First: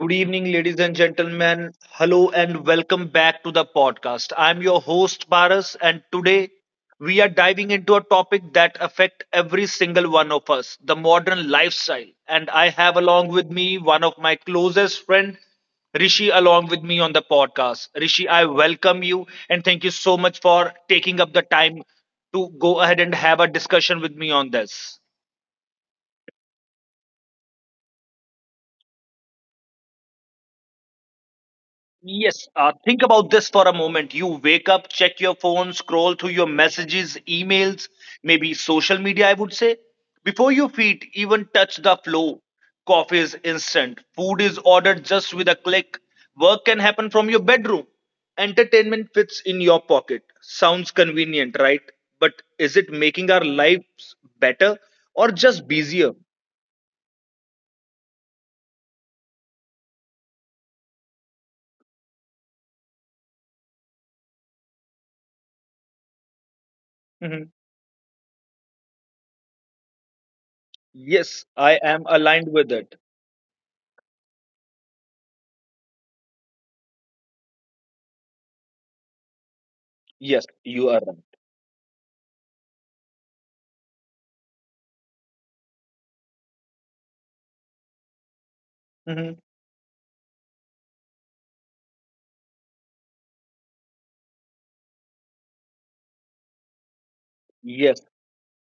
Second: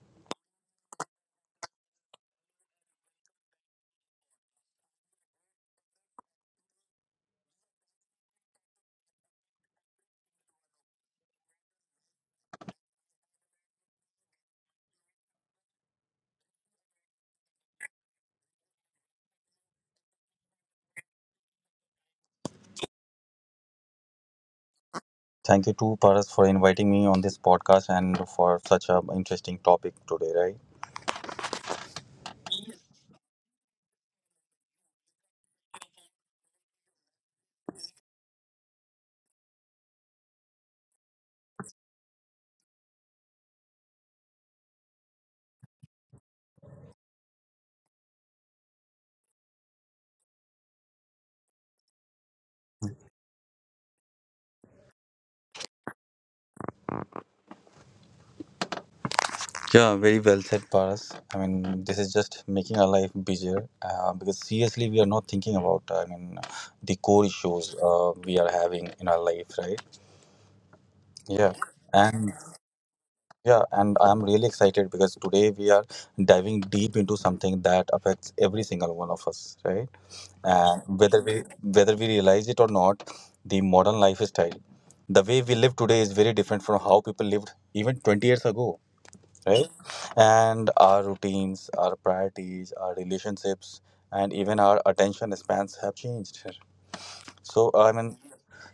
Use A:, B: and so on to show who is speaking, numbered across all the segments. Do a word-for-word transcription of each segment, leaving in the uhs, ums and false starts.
A: Good evening, ladies and gentlemen. Hello and welcome back to the podcast. I'm your host, Paras, and today we are diving into a topic that affects every single one of us, the modern lifestyle. And I have along with me one of my closest friends, Rishi, along with me on the podcast. Rishi, I welcome you and thank you so much for taking up the time to go ahead and have a discussion with me on this.
B: Thank you too, Paras, for inviting me on this podcast and for such a interesting topic today, right?
A: Yes, uh, think about this for a moment. You wake up, check your phone, scroll through your messages, emails, maybe social media, I would say. Before your feet even touch the floor, coffee is instant, food is ordered just with a click, work can happen from your bedroom, entertainment fits in your pocket. Sounds convenient, right? But is it making our lives better or just busier?
B: Yeah, very well said, Paras. I mean, this is just making our life busier uh, because seriously, we are not thinking about, I mean, the core
A: Mhm.
B: issues uh, we are having in our life, right? Yeah.
A: Yes, I am
B: And
A: aligned with it.
B: yeah, and I'm really excited because today we are diving deep into something that affects every single one of us, right?
A: Yes,
B: And
A: you are
B: whether
A: right.
B: we whether we realize it or not, the modern lifestyle, the way we live today, is very different from how people lived even twenty years ago,
A: Mhm.
B: right? And our routines, our priorities, our relationships, and even our attention spans have changed. So, I mean,
A: Yes.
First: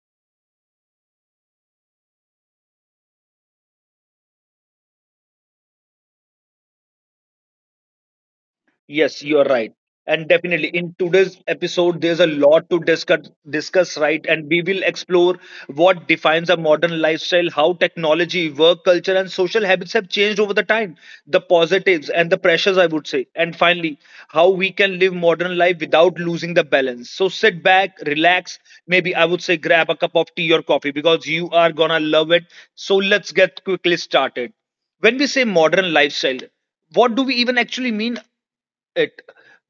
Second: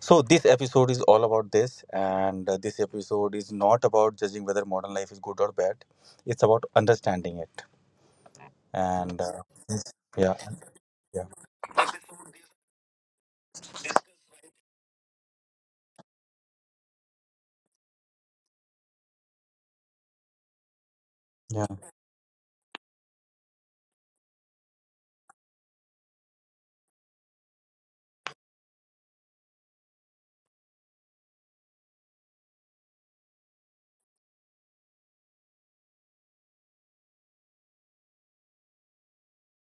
B: so this episode is all about this. And uh, this episode is not about judging whether modern life is good or bad. It's about understanding it. And
A: Yes, you
B: uh,
A: are right. And
B: yeah,
A: definitely in
B: yeah,
A: today's episode, there's a lot to discuss, discuss, right? And we will explore what defines a modern lifestyle, how technology, work culture, and social habits have changed over the time, the
B: yeah.
A: positives and the pressures, I would say. And finally, how we can live modern life without losing the balance. So sit back, relax, maybe I would say grab a cup of tea or coffee because you are gonna love it. So let's get quickly started. When we say modern lifestyle, what do we even actually mean it.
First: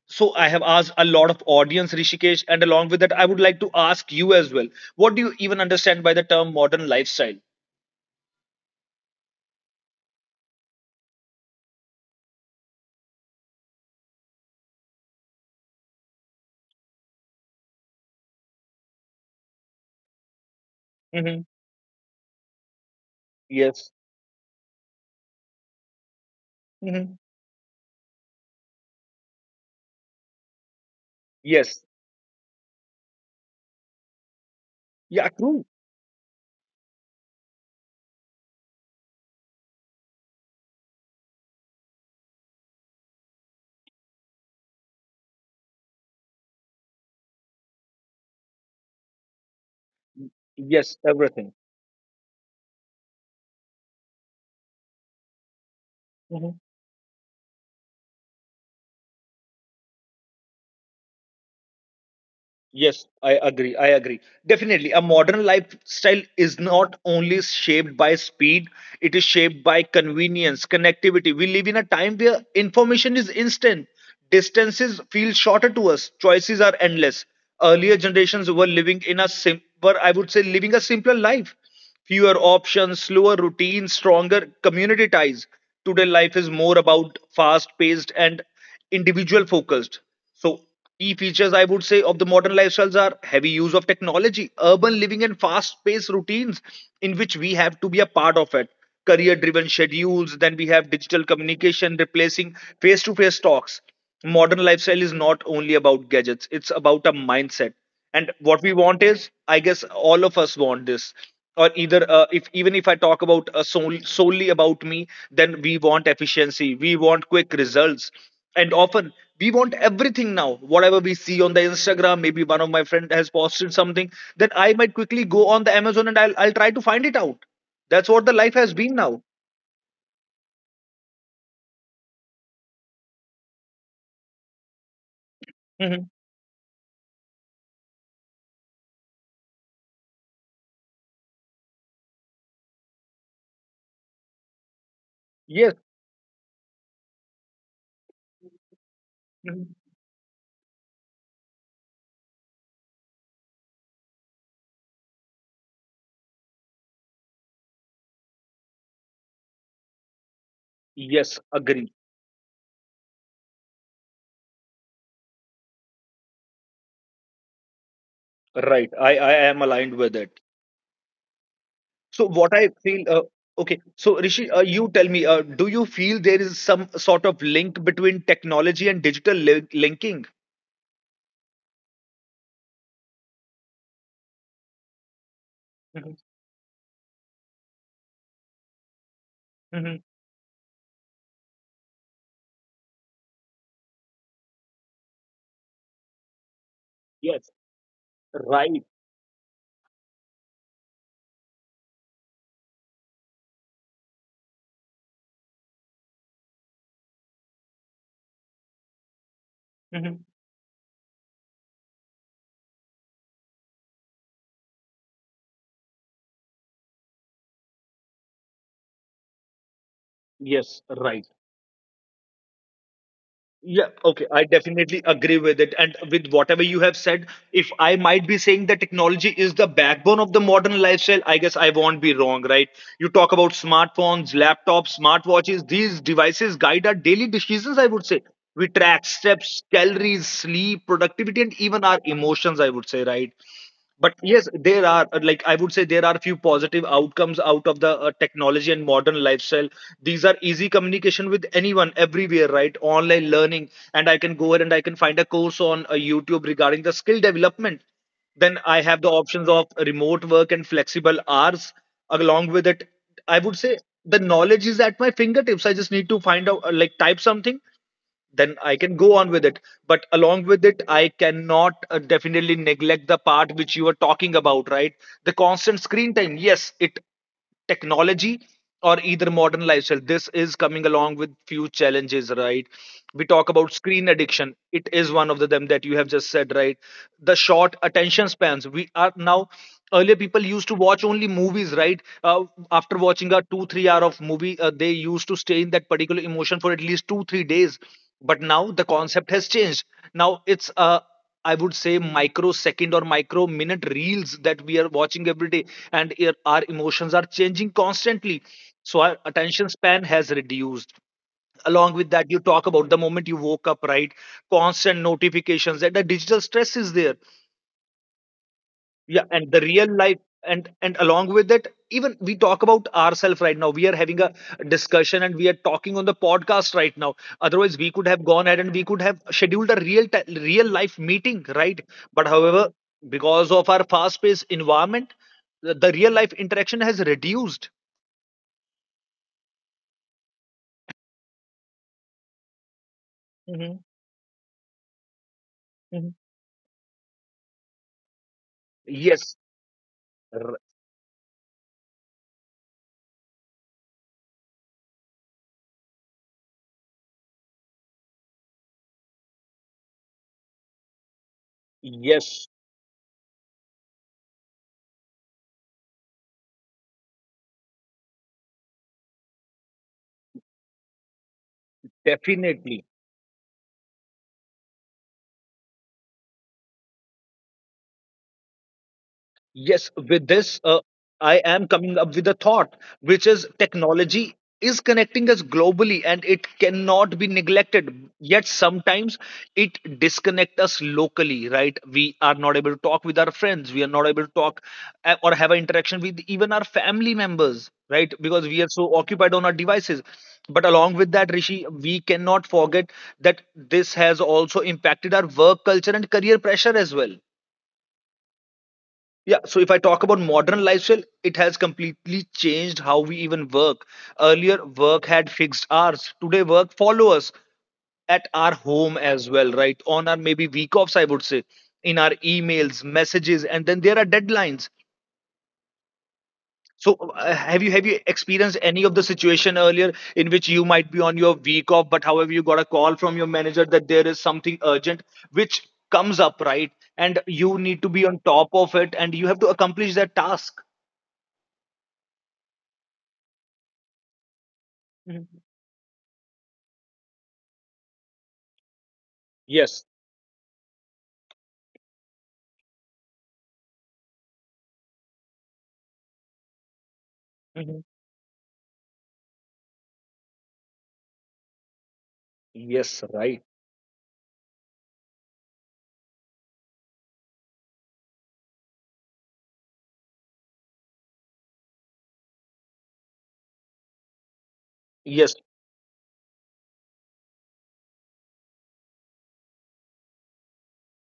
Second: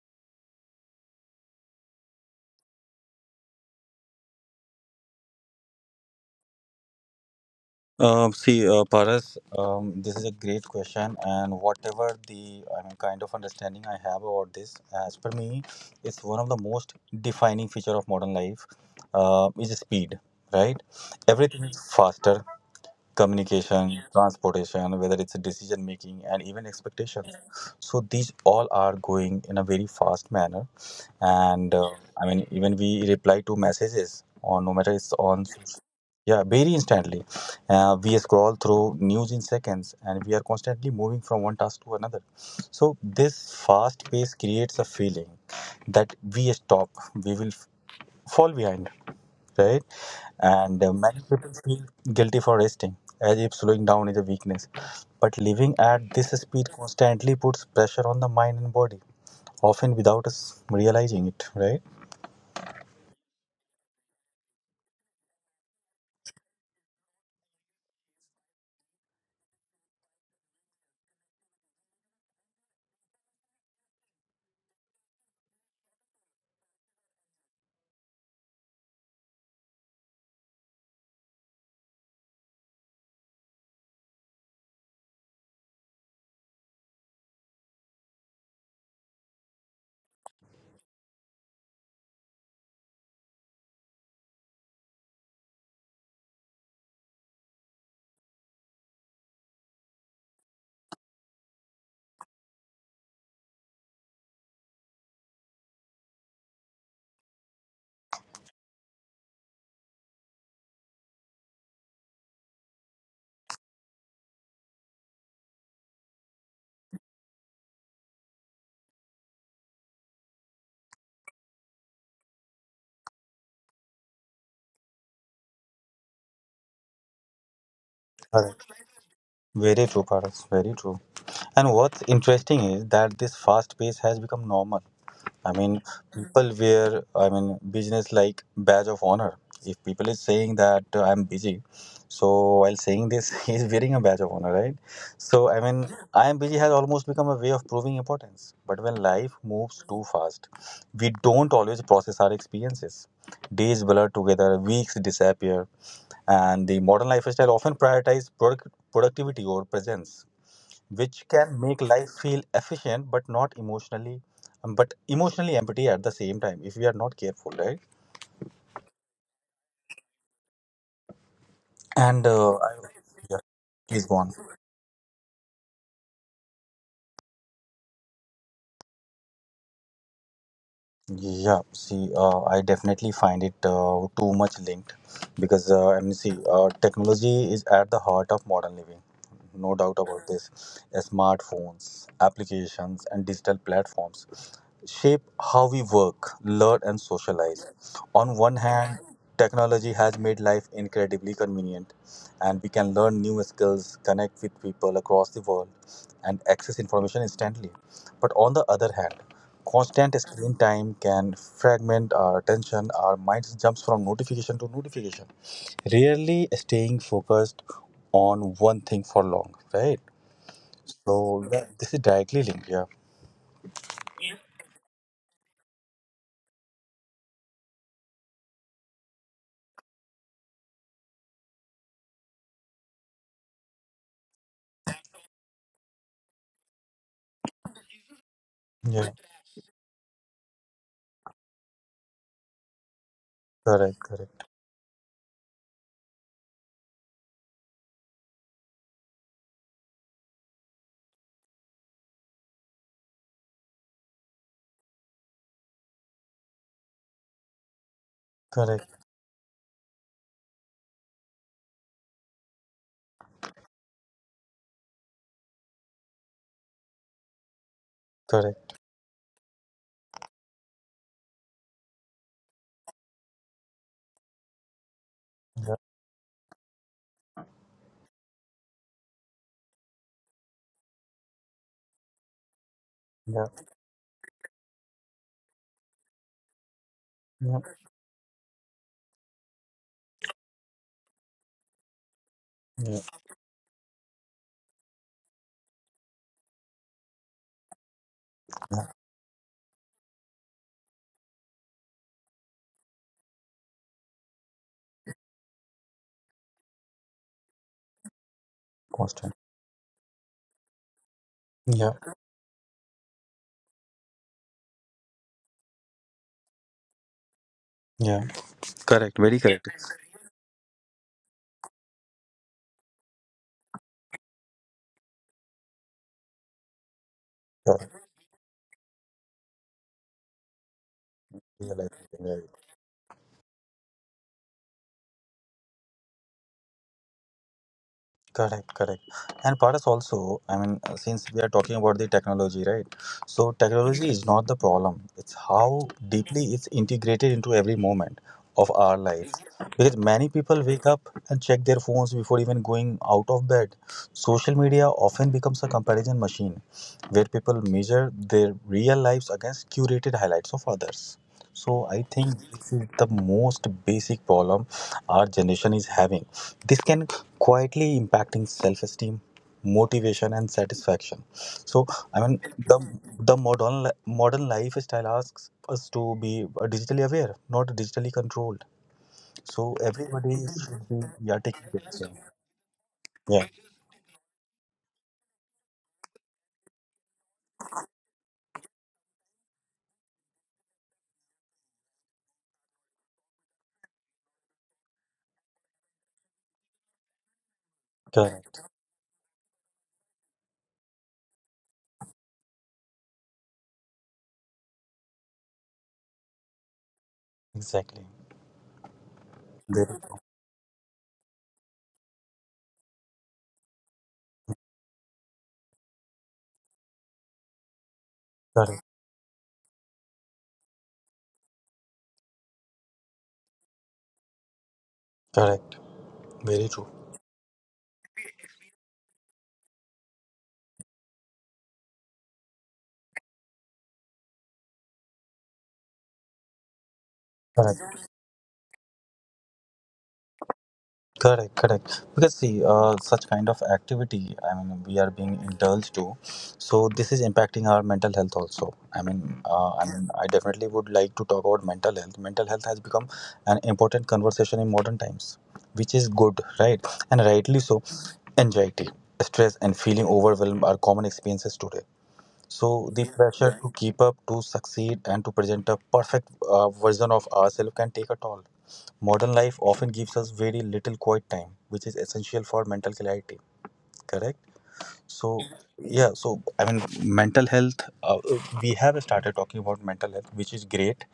A: So I have asked a lot of audience, Rishikesh, and along with that, I would like to ask you as well. What do you even understand by the term modern lifestyle?
B: Um, see, uh, Paras, um, this is a great question, and whatever the I mean, kind of understanding I have about this, as per me, it's one of the most defining feature of modern life, uh, is speed, right?
A: Hmm.
B: Everything is Mhm. faster, communication,
A: Yes.
B: yeah, transportation, whether it's a decision making, and even
A: Hmm.
B: expectations. Yeah. So these all are going in a very fast manner, and
A: Yes.
B: uh, I mean, even we reply to messages on, no matter it's
A: Yeah.
B: on,
A: True.
B: yeah, very instantly. Uh, we scroll through news in seconds, and we are constantly moving from one task to another. So this fast pace creates a feeling that, we stop, we will f- fall behind, right? And uh,
A: Yes.
B: many people
A: Everything.
B: feel guilty for resting, as if slowing down is a weakness. But living at this speed constantly puts pressure on the mind and body, often without us realizing it, right?
A: Yes, I agree. I agree. Definitely, a modern lifestyle is not only shaped by speed, it is shaped by convenience, connectivity. We live in a time where information is instant, distances feel shorter to us, choices are endless. Earlier generations were living in a sim were I would say, living a simpler life. Fewer options, slower routines, stronger community ties. Today, life is more about fast paced and individual focused. So, key features, I would say, of the modern lifestyles are heavy use of technology, urban living, and fast paced routines in which we have to be a part of it. Career driven schedules, then we have digital communication replacing face to face talks. Modern lifestyle is not only about gadgets, it's about a mindset, and what we want is, I guess, all of us want this, or either, uh, if even if I talk about uh, sol- solely about me, then we want efficiency, we want quick results, and often we want everything now. Whatever we see on the Instagram, maybe one of my friend has posted something, then I might quickly go on the Amazon and i'll, I'll try to find it out. That's what the life has been now.
B: Very true, Paras. Very true. And what's interesting is that this fast pace has become normal. I mean,
A: Mhm.
B: people wear, I mean, business like badge of honor. If people is saying that uh, I'm busy, so while saying this, he's wearing a badge of honor, right? So, I
A: Yes.
B: mean, I am busy has almost become a way of proving importance. But when life
A: Mhm.
B: moves too fast, we don't always process our experiences. Days blur together, weeks disappear, and the modern lifestyle often prioritizes product- productivity over presence, which
A: Yes,
B: can make
A: agree.
B: life feel efficient but not emotionally um, but emotionally empty at the same time, if we are not careful, right?
A: Right. I i am aligned with it. So
B: and
A: what
B: uh,
A: I
B: I,
A: feel, uh,
B: yeah,
A: okay.
B: please
A: So
B: go on.
A: Rishi, uh, you tell me, uh, do you feel there is some sort of link between technology and digital li- linking?
B: Yeah, see, uh, I definitely find it uh, too much linked, because uh, I
A: Mhm,
B: mean, see, uh, technology is at the heart of modern living. No doubt
A: mhm.
B: about this. Smartphones, applications, and digital platforms shape how we work, learn, and
A: Yes,
B: socialize. On one
A: right.
B: hand, technology has made life incredibly convenient, and we can learn new skills, connect with people across the world, and access information instantly. But on the other hand, constant
A: Mhm.
B: screen time can fragment our attention. Our mind jumps from notification to notification, rarely staying focused on one thing for long. Right.
A: Yes, right.
B: So yeah, this is directly linked. Yeah.
A: Yeah, okay. I definitely agree with it. And with whatever you have said, if I might be saying that technology is the backbone of the modern lifestyle, I guess I won't be wrong, right? You talk about smartphones, laptops, smartwatches, these devices guide our daily decisions, I would say. We
B: Yeah.
A: track steps, calories, sleep, productivity, and even our emotions, I would say, right?
B: Correct.
A: But
B: Correct.
A: yes, there are, uh, like I would say, there are few positive outcomes out of the uh, technology and modern lifestyle. These are easy communication with anyone everywhere, right? Online learning, and I can go ahead and I can find a course on uh, YouTube regarding the skill development. Then I have
B: Correct.
A: the options of remote work and flexible hours along with it. I would say the knowledge is at my fingertips. I just need to find out, uh, like, type something, then I
B: Correct.
A: can go on with it. But along with it, I cannot uh, definitely neglect the part which you were talking about, right? The constant
B: Yeah.
A: screen time. Yes, it technology or either modern lifestyle. This is coming along with few challenges, right? We talk
B: Yeah.
A: about screen addiction. It is one of the them that you have just said, right? The short
B: Yeah.
A: attention spans. We are now Earlier people used to watch only movies, right? Uh, after
B: Yeah.
A: watching a two three hour of movie, uh, they used to stay in that particular emotion for at least two three days. But now the
B: Yeah.
A: concept has changed. Now it's, uh, I would say, microsecond or micro minute reels that we are watching every day. And ir- our emotions are changing constantly, so our
B: Constant.
A: attention span has reduced. Along with
B: Yeah.
A: that, you talk about the moment you woke up, right? Constant notifications and the digital stress is there.
B: Yeah.
A: Yeah,
B: Correct. Very
A: and the
B: correct.
A: real life. And and along with it, even we talk about ourselves right now. We are having a discussion and we are talking on the podcast right now. Otherwise, we could
B: Correct.
A: have gone ahead and we could have scheduled a real ti- real life meeting,
B: Yeah,
A: right?
B: like,
A: But
B: yeah.
A: however, because of our fast paced environment, the, the real life interaction has reduced.
B: Correct, correct. And Paras also, I mean, uh, since we are talking about the technology, right? So
A: Hmm.
B: technology is not the problem. It's how
A: Hmm.
B: deeply it's integrated into every moment of our
A: Yes.
B: life. Because many
A: r-
B: people wake up and check their phones before even going out of bed. Social media often becomes a comparison machine, where people measure their real lives against curated highlights of others. So I think
A: yes,
B: this is the most basic problem our generation is having. This can quietly impacting self-esteem, motivation, and satisfaction. So, I mean, the
A: definitely.
B: the modern li- modern lifestyle asks us to be uh, digitally aware, not digitally controlled. So
A: Yes, with
B: everybody
A: this, uh,
B: should be,
A: I
B: yeah,
A: am
B: taking care
A: coming
B: of
A: up
B: them.
A: with a thought, which is
B: Yeah.
A: technology is connecting us globally and it cannot be neglected. Yet sometimes it disconnects us locally, right? We are not able to talk with our friends. We are not able to talk uh, or have an interaction with even our family members, right? Because we
B: Correct.
A: are so occupied on our devices. But along with that, Rishi, we cannot forget that this has also impacted our work culture and career pressure as well.
B: Exactly.
A: Yeah, so if I talk
B: Very
A: about modern lifestyle, it has completely changed how we even work. Earlier, work had fixed hours. Today, work follows us at our
B: correct.
A: home as well, right? On our maybe week offs, I would say, in our emails, messages, and then there are deadlines.
B: Correct. Very
A: So,
B: true.
A: uh, have you have you experienced any of the situation earlier in which you might be on your week off, but however you got a call from your manager that there is something urgent which comes up, right? And you need to be
B: Correct.
A: on top of it, and you have to accomplish that task.
B: Correct, correct. Because see, uh, such kind of activity, I mean, we are being
A: Mhm.
B: indulged to, so this is impacting our mental health also. I mean, uh,
A: Yes.
B: I mean, I definitely would like to talk about mental health. Mental health has become an important conversation in modern times, which is good, right? And rightly
A: Mhm.
B: so. Anxiety, stress, and feeling overwhelmed are common experiences today. So
A: Yes,
B: the
A: right.
B: pressure to keep up, to succeed, and to present a perfect, uh, version of ourselves can take a toll. Modern life often gives us very little quiet time, which is essential for mental clarity. Correct?
A: Yes.
B: So, yeah, so, I mean, mental health, uh, we have started talking about mental health, which is great.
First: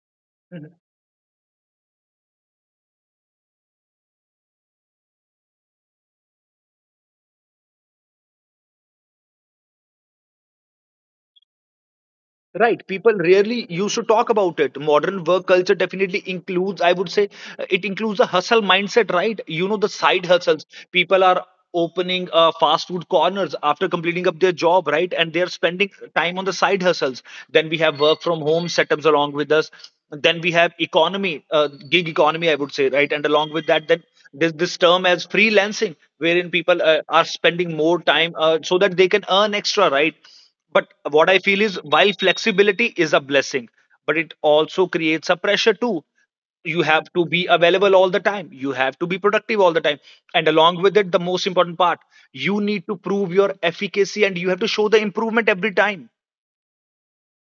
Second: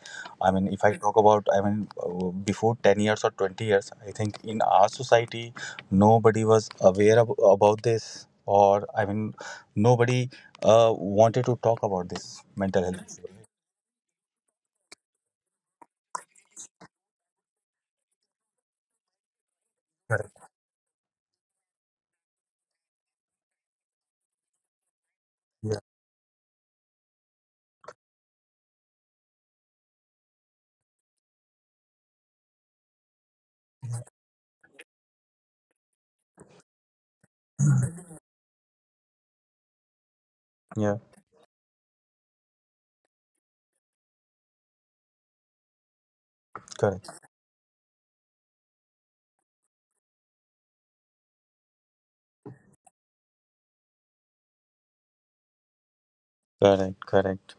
B: I mean,
A: Mhm.
B: if I talk about, I mean, uh, before ten years or twenty years, I think in our society, nobody was aware ab- about this, or I mean, nobody uh, wanted to talk about this mental
A: Right, people
B: health issue.
A: rarely used to talk about it. Modern work culture definitely includes, I would say, uh, it includes a hustle mindset, right? You know, the side
B: Correct.
A: hustles. People are opening uh, fast food corners after completing up their job, right? And they're
B: Yeah.
A: spending time on the side hustles. Then we have work from home setups along with us. Then we have economy, uh, gig economy, I would say, right? And along with that, then there's this term as freelancing, wherein people uh, are spending more time uh, so that they can earn extra, right? But
B: Yeah.
A: what I feel is while flexibility is a blessing, but it also creates a pressure too. You have to
B: Correct.
A: be available all the time. You have to be productive all the time. And along with it, the most important part, you need to prove your efficacy and you have to show the improvement every time.
B: Correct. Correct.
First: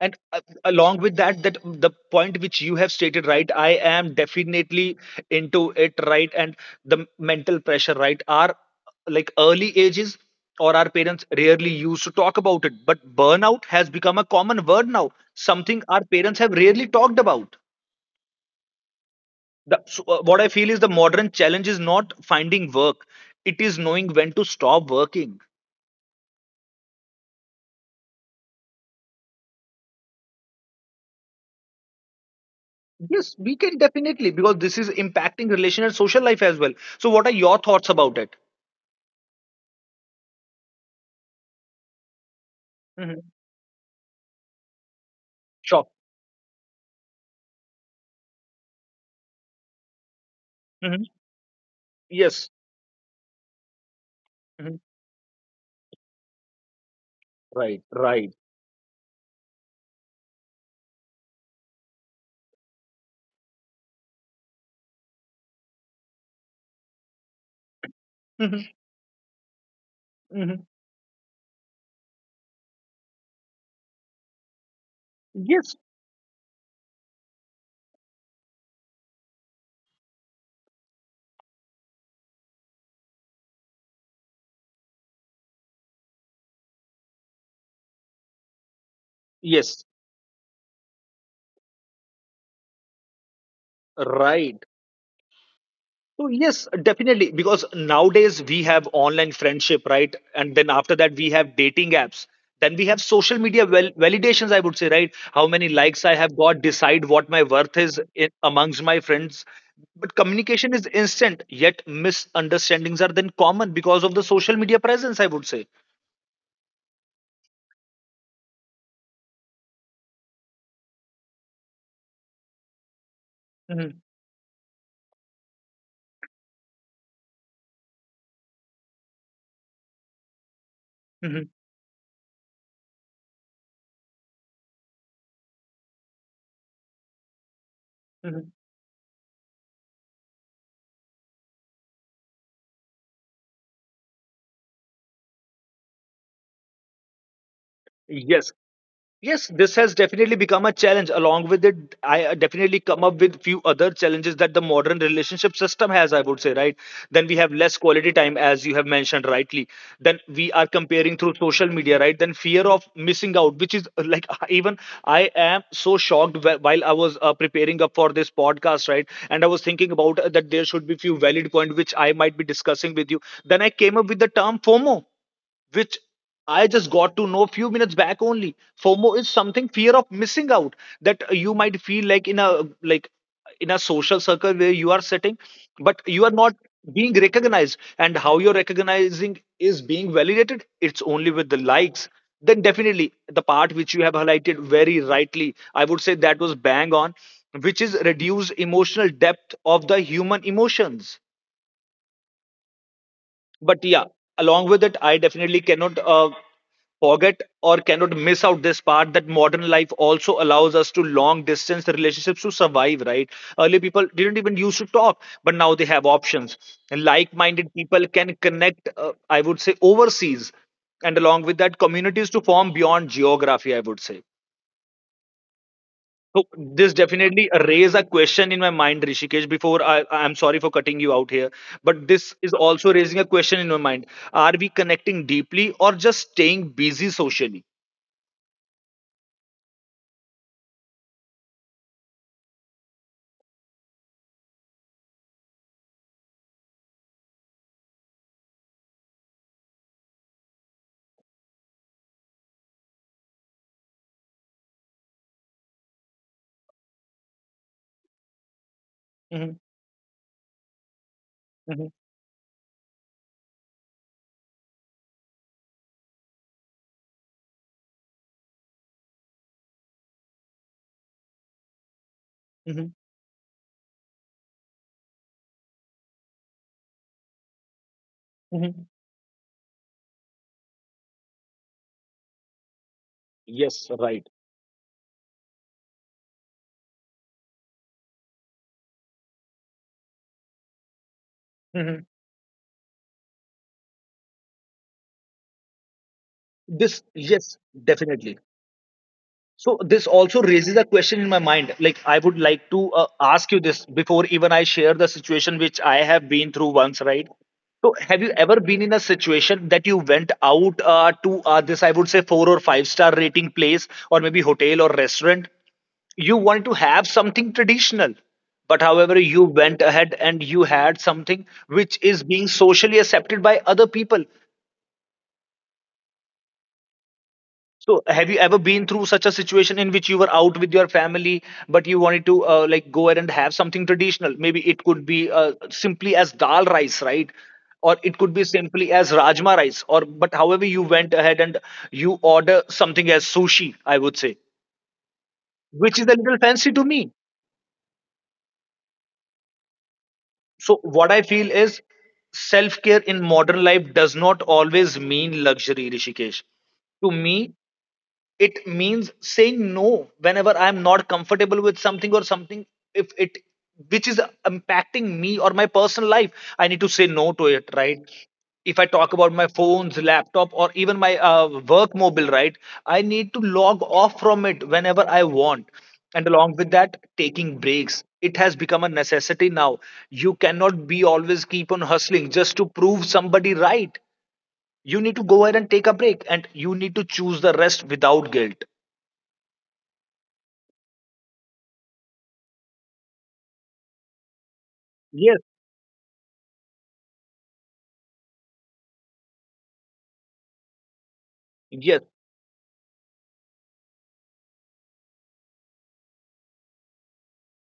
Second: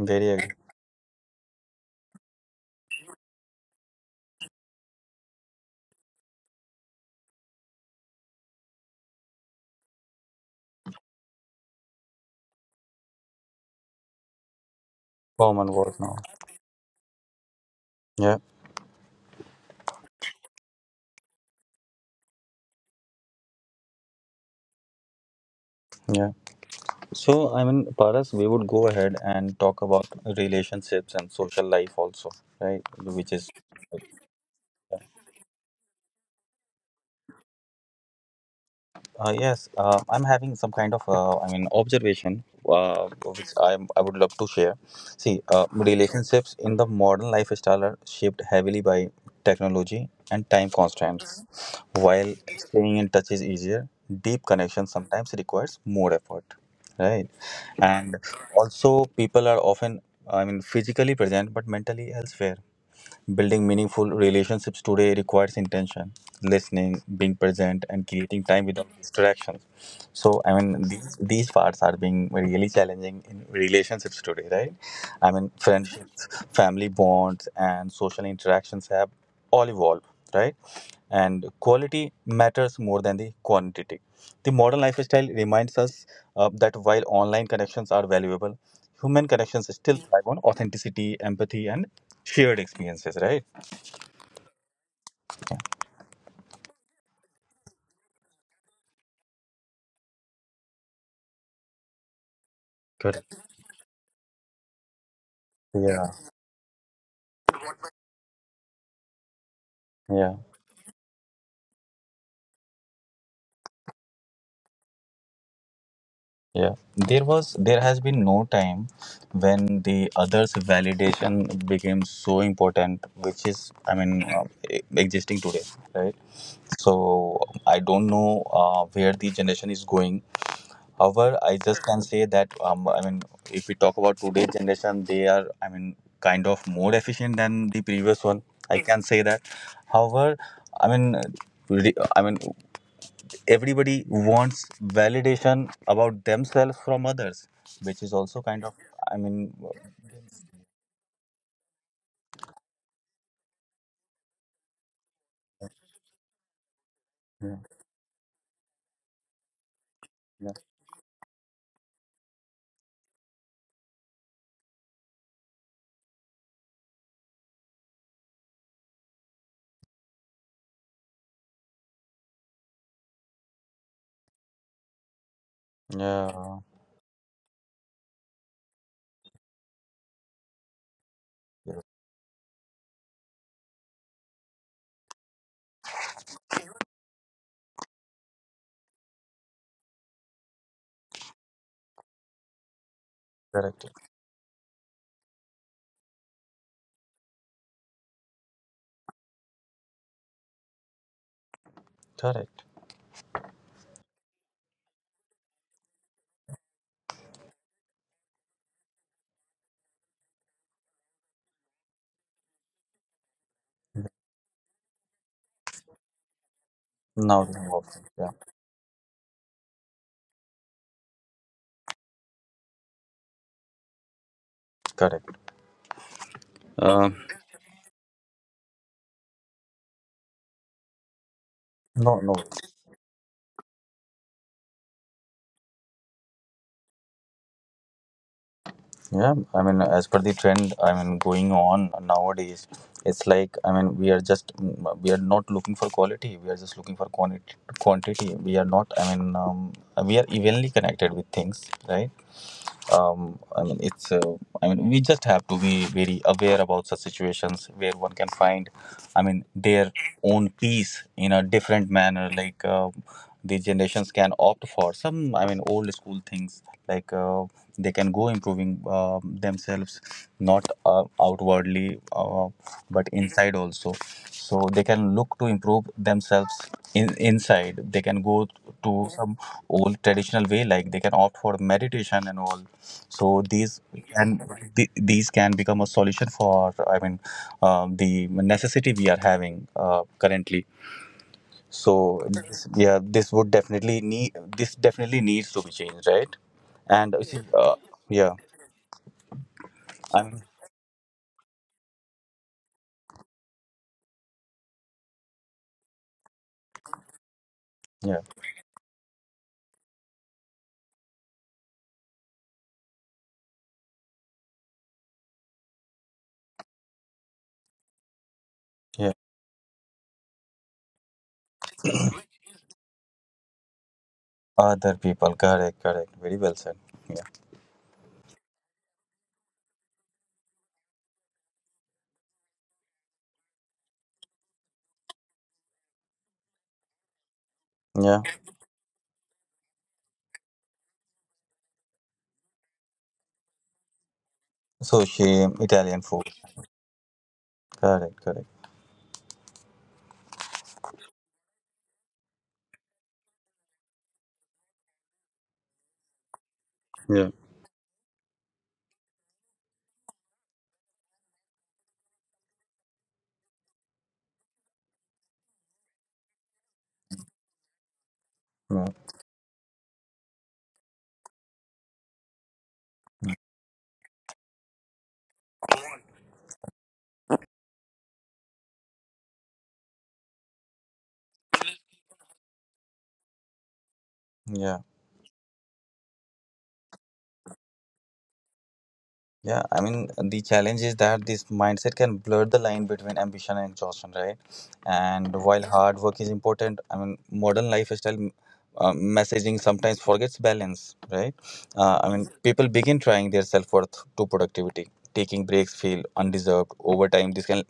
A: And uh,
B: agree.
A: along with that, that the point which you have stated, right, I am definitely into it, right? And the mental pressure, right? Our like early ages, or our parents rarely used to talk about it, but burnout has become a common word now,
B: Common
A: something
B: word
A: our
B: now.
A: parents have rarely talked about.
B: Yeah,
A: The, so, uh, what I feel is the modern challenge is not finding work, it is knowing when to stop working.
B: yeah. So, I mean, Paras, we would go ahead and talk about relationships and social life also, right? Which
A: Yes,
B: is.
A: we can definitely, because this is impacting relation and social life as well. So what are your thoughts about it?
B: Uh, yes, uh, I'm having some kind of, uh, I mean, observation, uh, which I I would love to share. See, uh,
A: Sure.
B: relationships in the modern lifestyle are shaped heavily by technology and time
A: Hmm.
B: constraints. While
A: Yes.
B: staying in touch is easier, deep
A: Hmm.
B: connection sometimes requires more effort, right?
A: Right.
B: And
A: Right.
B: also, people are often, I mean, physically present but mentally elsewhere. Building meaningful relationships today requires intention, listening, being present, and creating time
A: Hmm.
B: without distractions. So, I
A: Hmm.
B: mean, these, these parts are being really challenging in relationships today, right? I mean,
A: Yes.
B: friendships, family bonds, and social interactions have all evolved, right? And quality matters more than the quantity. The modern lifestyle reminds us, uh, that while online connections are valuable, human connections
A: Yes.
B: still thrive on authenticity, empathy, and shared experiences, right?
A: Right. So yes, definitely. Because nowadays we have online friendship, right? And then after that we have dating apps. Then we have
B: Correct.
A: social media val validations, I would say, right? How many likes
B: Yeah.
A: I have got decide what my worth is in, amongst my friends. But
B: Yeah.
A: communication is instant, yet misunderstandings are then common because of the social media presence, I would say.
B: Yeah. There was there has been no time when the others' validation became so important, which is, I
A: Hmm.
B: mean, uh, e- existing today, right? So I don't know, uh, where the generation is going. However,
A: Hmm.
B: I just can say that, um, I mean, if we talk about today's generation, they are, I mean, kind of more efficient than the previous one.
A: Hmm.
B: I can say that. However, I mean, re- I mean, everybody wants validation about themselves from others, which is also
A: Yes.
B: kind of. I
A: Yes,
B: mean,
A: this has definitely become a challenge. Along with it, I uh, definitely come up with few other challenges that the modern relationship system has, I would say, right? Then we have
B: yeah,
A: less quality time, as you have mentioned rightly. Then
B: yeah,
A: we are comparing through social media, right? Then fear of missing out, which is uh, like even I am so shocked wh- while I was uh, preparing up for this podcast, right? And I was thinking about uh, that there should be few valid point which I might be discussing with you. Then I came up with the term FOMO, which
B: yeah,
A: I just got to know few minutes back only. FOMO is something fear of missing out that you
B: yeah,
A: might feel like in a like in a social circle where you are sitting, but you are not being recognized. And how you're recognizing is being validated. It's only with the likes. Then definitely the part
B: correct,
A: which you have highlighted very rightly, I would say that was bang on, which is reduce emotional depth of the human emotions.
B: correct.
A: But yeah, along with it, I definitely cannot uh, forget or cannot miss out this part that modern life also allows us to long distance relationships to survive, right? Earlier people didn't even used to talk, but now they have options. Like
B: Now we have
A: minded
B: options.
A: people
B: Yeah,
A: can connect, uh, I would say overseas, and along with that communities to form beyond geography, I would say.
B: correct.
A: So this
B: Um,
A: definitely raise a question in my mind, Rishikesh. Before I, I'm sorry for cutting you out here, but
B: No, no.
A: this is also raising a question in my mind: are we connecting deeply or just staying busy socially?
B: Yeah, I mean, as per the trend, I mean, going on nowadays, it's like, I mean, we are just, mm, we are not looking for quality. We are just looking for quantity. Quantity. We are not. I mean, um, we are evenly connected with things, right? um, I mean, it's. Uh, I mean, we just have to be very aware about such situations where one can find, I mean,
A: Mhm,
B: their own peace in a different
A: mhm,
B: manner. Like, uh, the generations can opt for some, I mean, old school things, like, uh, they can go improving uh, themselves, not uh, outwardly, uh,
A: mhm,
B: but inside also. So they can look to improve themselves in inside. They can go
A: mhm.
B: to some old traditional way, like they can opt for meditation and all. So these
A: Yes,
B: can
A: right.
B: th- these can become a solution for, I mean, um, the necessity we are having uh, currently. So
A: Mhm.
B: this, yeah, this would definitely need this definitely needs to be changed, right? And
A: This,
B: uh, see,
A: yes,
B: uh, yeah,
A: definitely. So this
B: I mean,
A: also raises a question in my mind. Like I would like to uh, ask you this before even I share the situation which I have been through once, right? So
B: yeah,
A: have you ever been in a situation that you went out uh, to uh, this I would say four or five star rating place or maybe hotel or restaurant? You wanted to have something traditional, but
B: yeah.
A: however you went ahead and you had something which is being socially accepted by other people.
B: Other people. Correct, correct. Very well said. Yeah,
A: So have you ever been through such a situation in which you were out with your family, but you wanted to uh, like go ahead and have something traditional? Maybe it could be uh, simply as dal rice, right? Or it
B: yeah.
A: could be simply as rajma rice. Or but however you went ahead and you order something as sushi, I would say,
B: So shame.
A: which
B: Italian
A: is a
B: food.
A: little fancy to me.
B: Correct, correct.
A: So what I feel is self care in modern life does not always mean luxury, Rishikesh. To
B: Yeah,
A: me it means saying no whenever I'm not comfortable with something or something, if it, which is impacting me or my personal life, I need to say no to it, right? If I
B: yeah,
A: talk about my phones, laptop or even my uh, work mobile, right? I need to log off from it whenever I want. And along with that, taking breaks, it has become a necessity now. You cannot be always keep on hustling just to prove somebody right.
B: yeah.
A: You need to go ahead and take a break, and you need to choose the rest without guilt.
B: Yeah, I mean, the challenge is that this mindset can blur the line between ambition and exhaustion, right?
A: Yes,
B: And while hard work is important, I mean, modern lifestyle, uh, messaging sometimes forgets balance, right?
A: yes,
B: Uh, I mean, people begin trying their self worth to productivity, taking breaks feel undeserved over time. This can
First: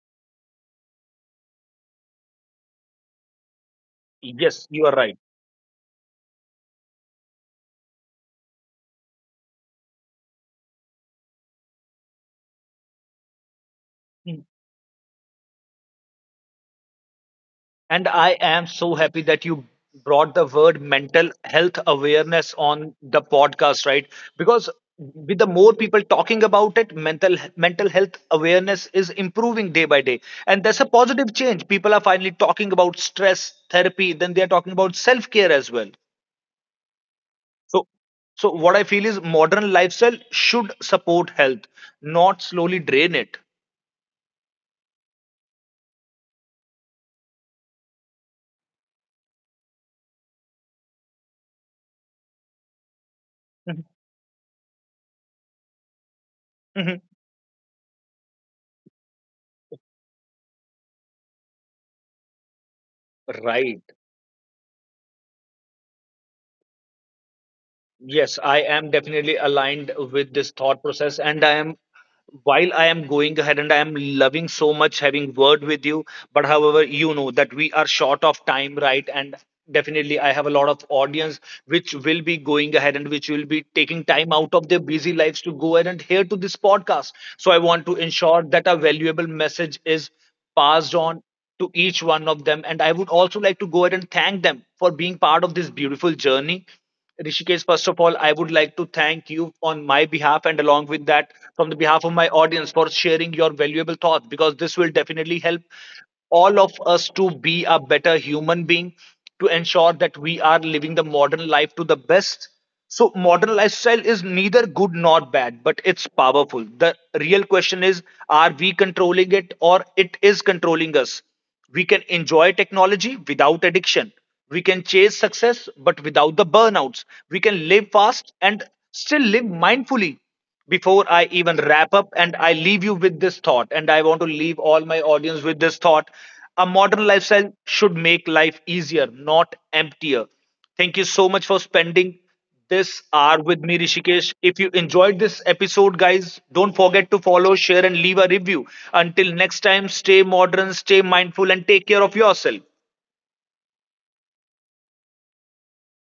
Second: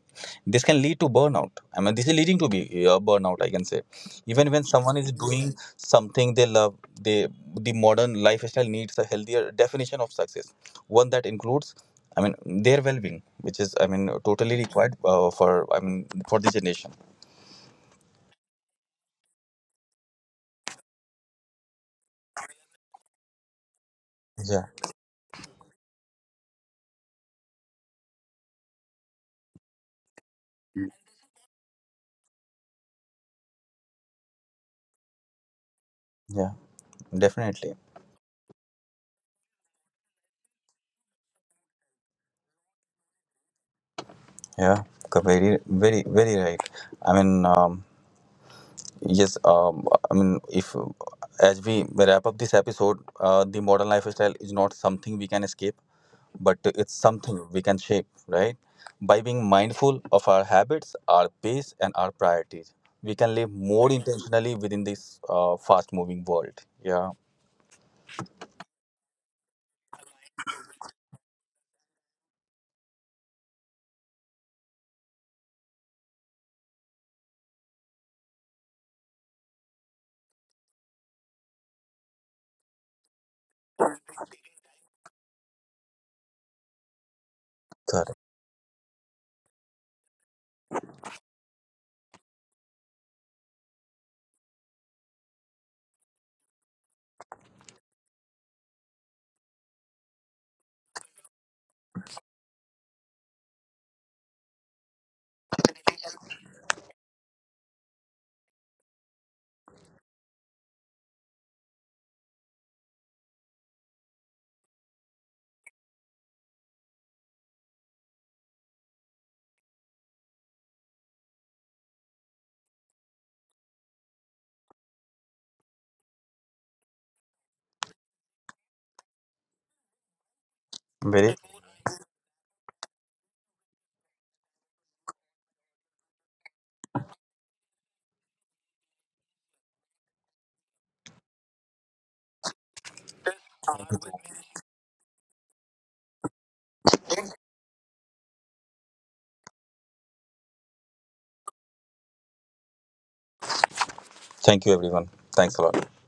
B: this can lead to burnout. I mean, this is leading to be, uh, burnout, I can say, even when
A: yes, you are
B: someone is
A: right.
B: doing something they love. They the modern lifestyle needs a healthier definition of success, one that includes, I mean, their well-being, which is, I mean,
A: Mm.
B: totally required, uh, for I mean for the generation.
A: And I am so happy that you brought the word mental health awareness on the podcast, right?
B: Yeah.
A: Because with the more people talking about it, mental mental health awareness is improving day by day. And that's a positive change. People are finally talking about stress therapy, then they are talking about self-care as well.
B: Yeah. Definitely.
A: So so what I feel is modern lifestyle should support health, not slowly drain it.
B: Yeah. Co- very, very, very right. i mean um, yes. um, I mean if As we wrap up this episode, uh, the
A: Mhm,
B: modern lifestyle is not something we can escape, but it's
A: mhm.
B: something we can shape, right? By being mindful of our habits, our pace, and our priorities, we can live
A: Right.
B: more intentionally within this uh, fast moving world. Yeah.
A: Yes, I am definitely aligned with this thought process. And I am, while I am going ahead and I am loving so much having word with you, but however, you know that we are short of time, right? And definitely, I have a lot of audience which will be going ahead and which will be taking time out of their busy lives to go ahead and hear to this podcast. So I want to
B: Correct.
A: ensure that a valuable message is passed on to each one of them. And I would also like to go ahead and thank them for being part of this beautiful journey. Rishikesh, first of all, I would like to thank you on my behalf and along with that, from the behalf of my audience, for sharing your valuable thoughts, because this will definitely help all of us to be a better human being, to ensure that we are living the modern life to the best. So modern lifestyle is neither good nor bad, but it's powerful. The real question is, are we controlling it or it is controlling us? We can enjoy technology without addiction. We can chase success, but without the burnouts. We can live fast and still live mindfully. Before I
B: Very.
A: even wrap up, and I leave you with this thought, and I want to leave all my audience with this thought, a modern lifestyle should make life easier, not emptier. Thank you so much for spending this hour with me, Rishikesh. If you enjoyed this episode, guys, don't forget to follow, share, and leave a review. Until next time, stay modern, stay mindful, and take care of yourself.
B: Thank you, everyone. Thanks a lot.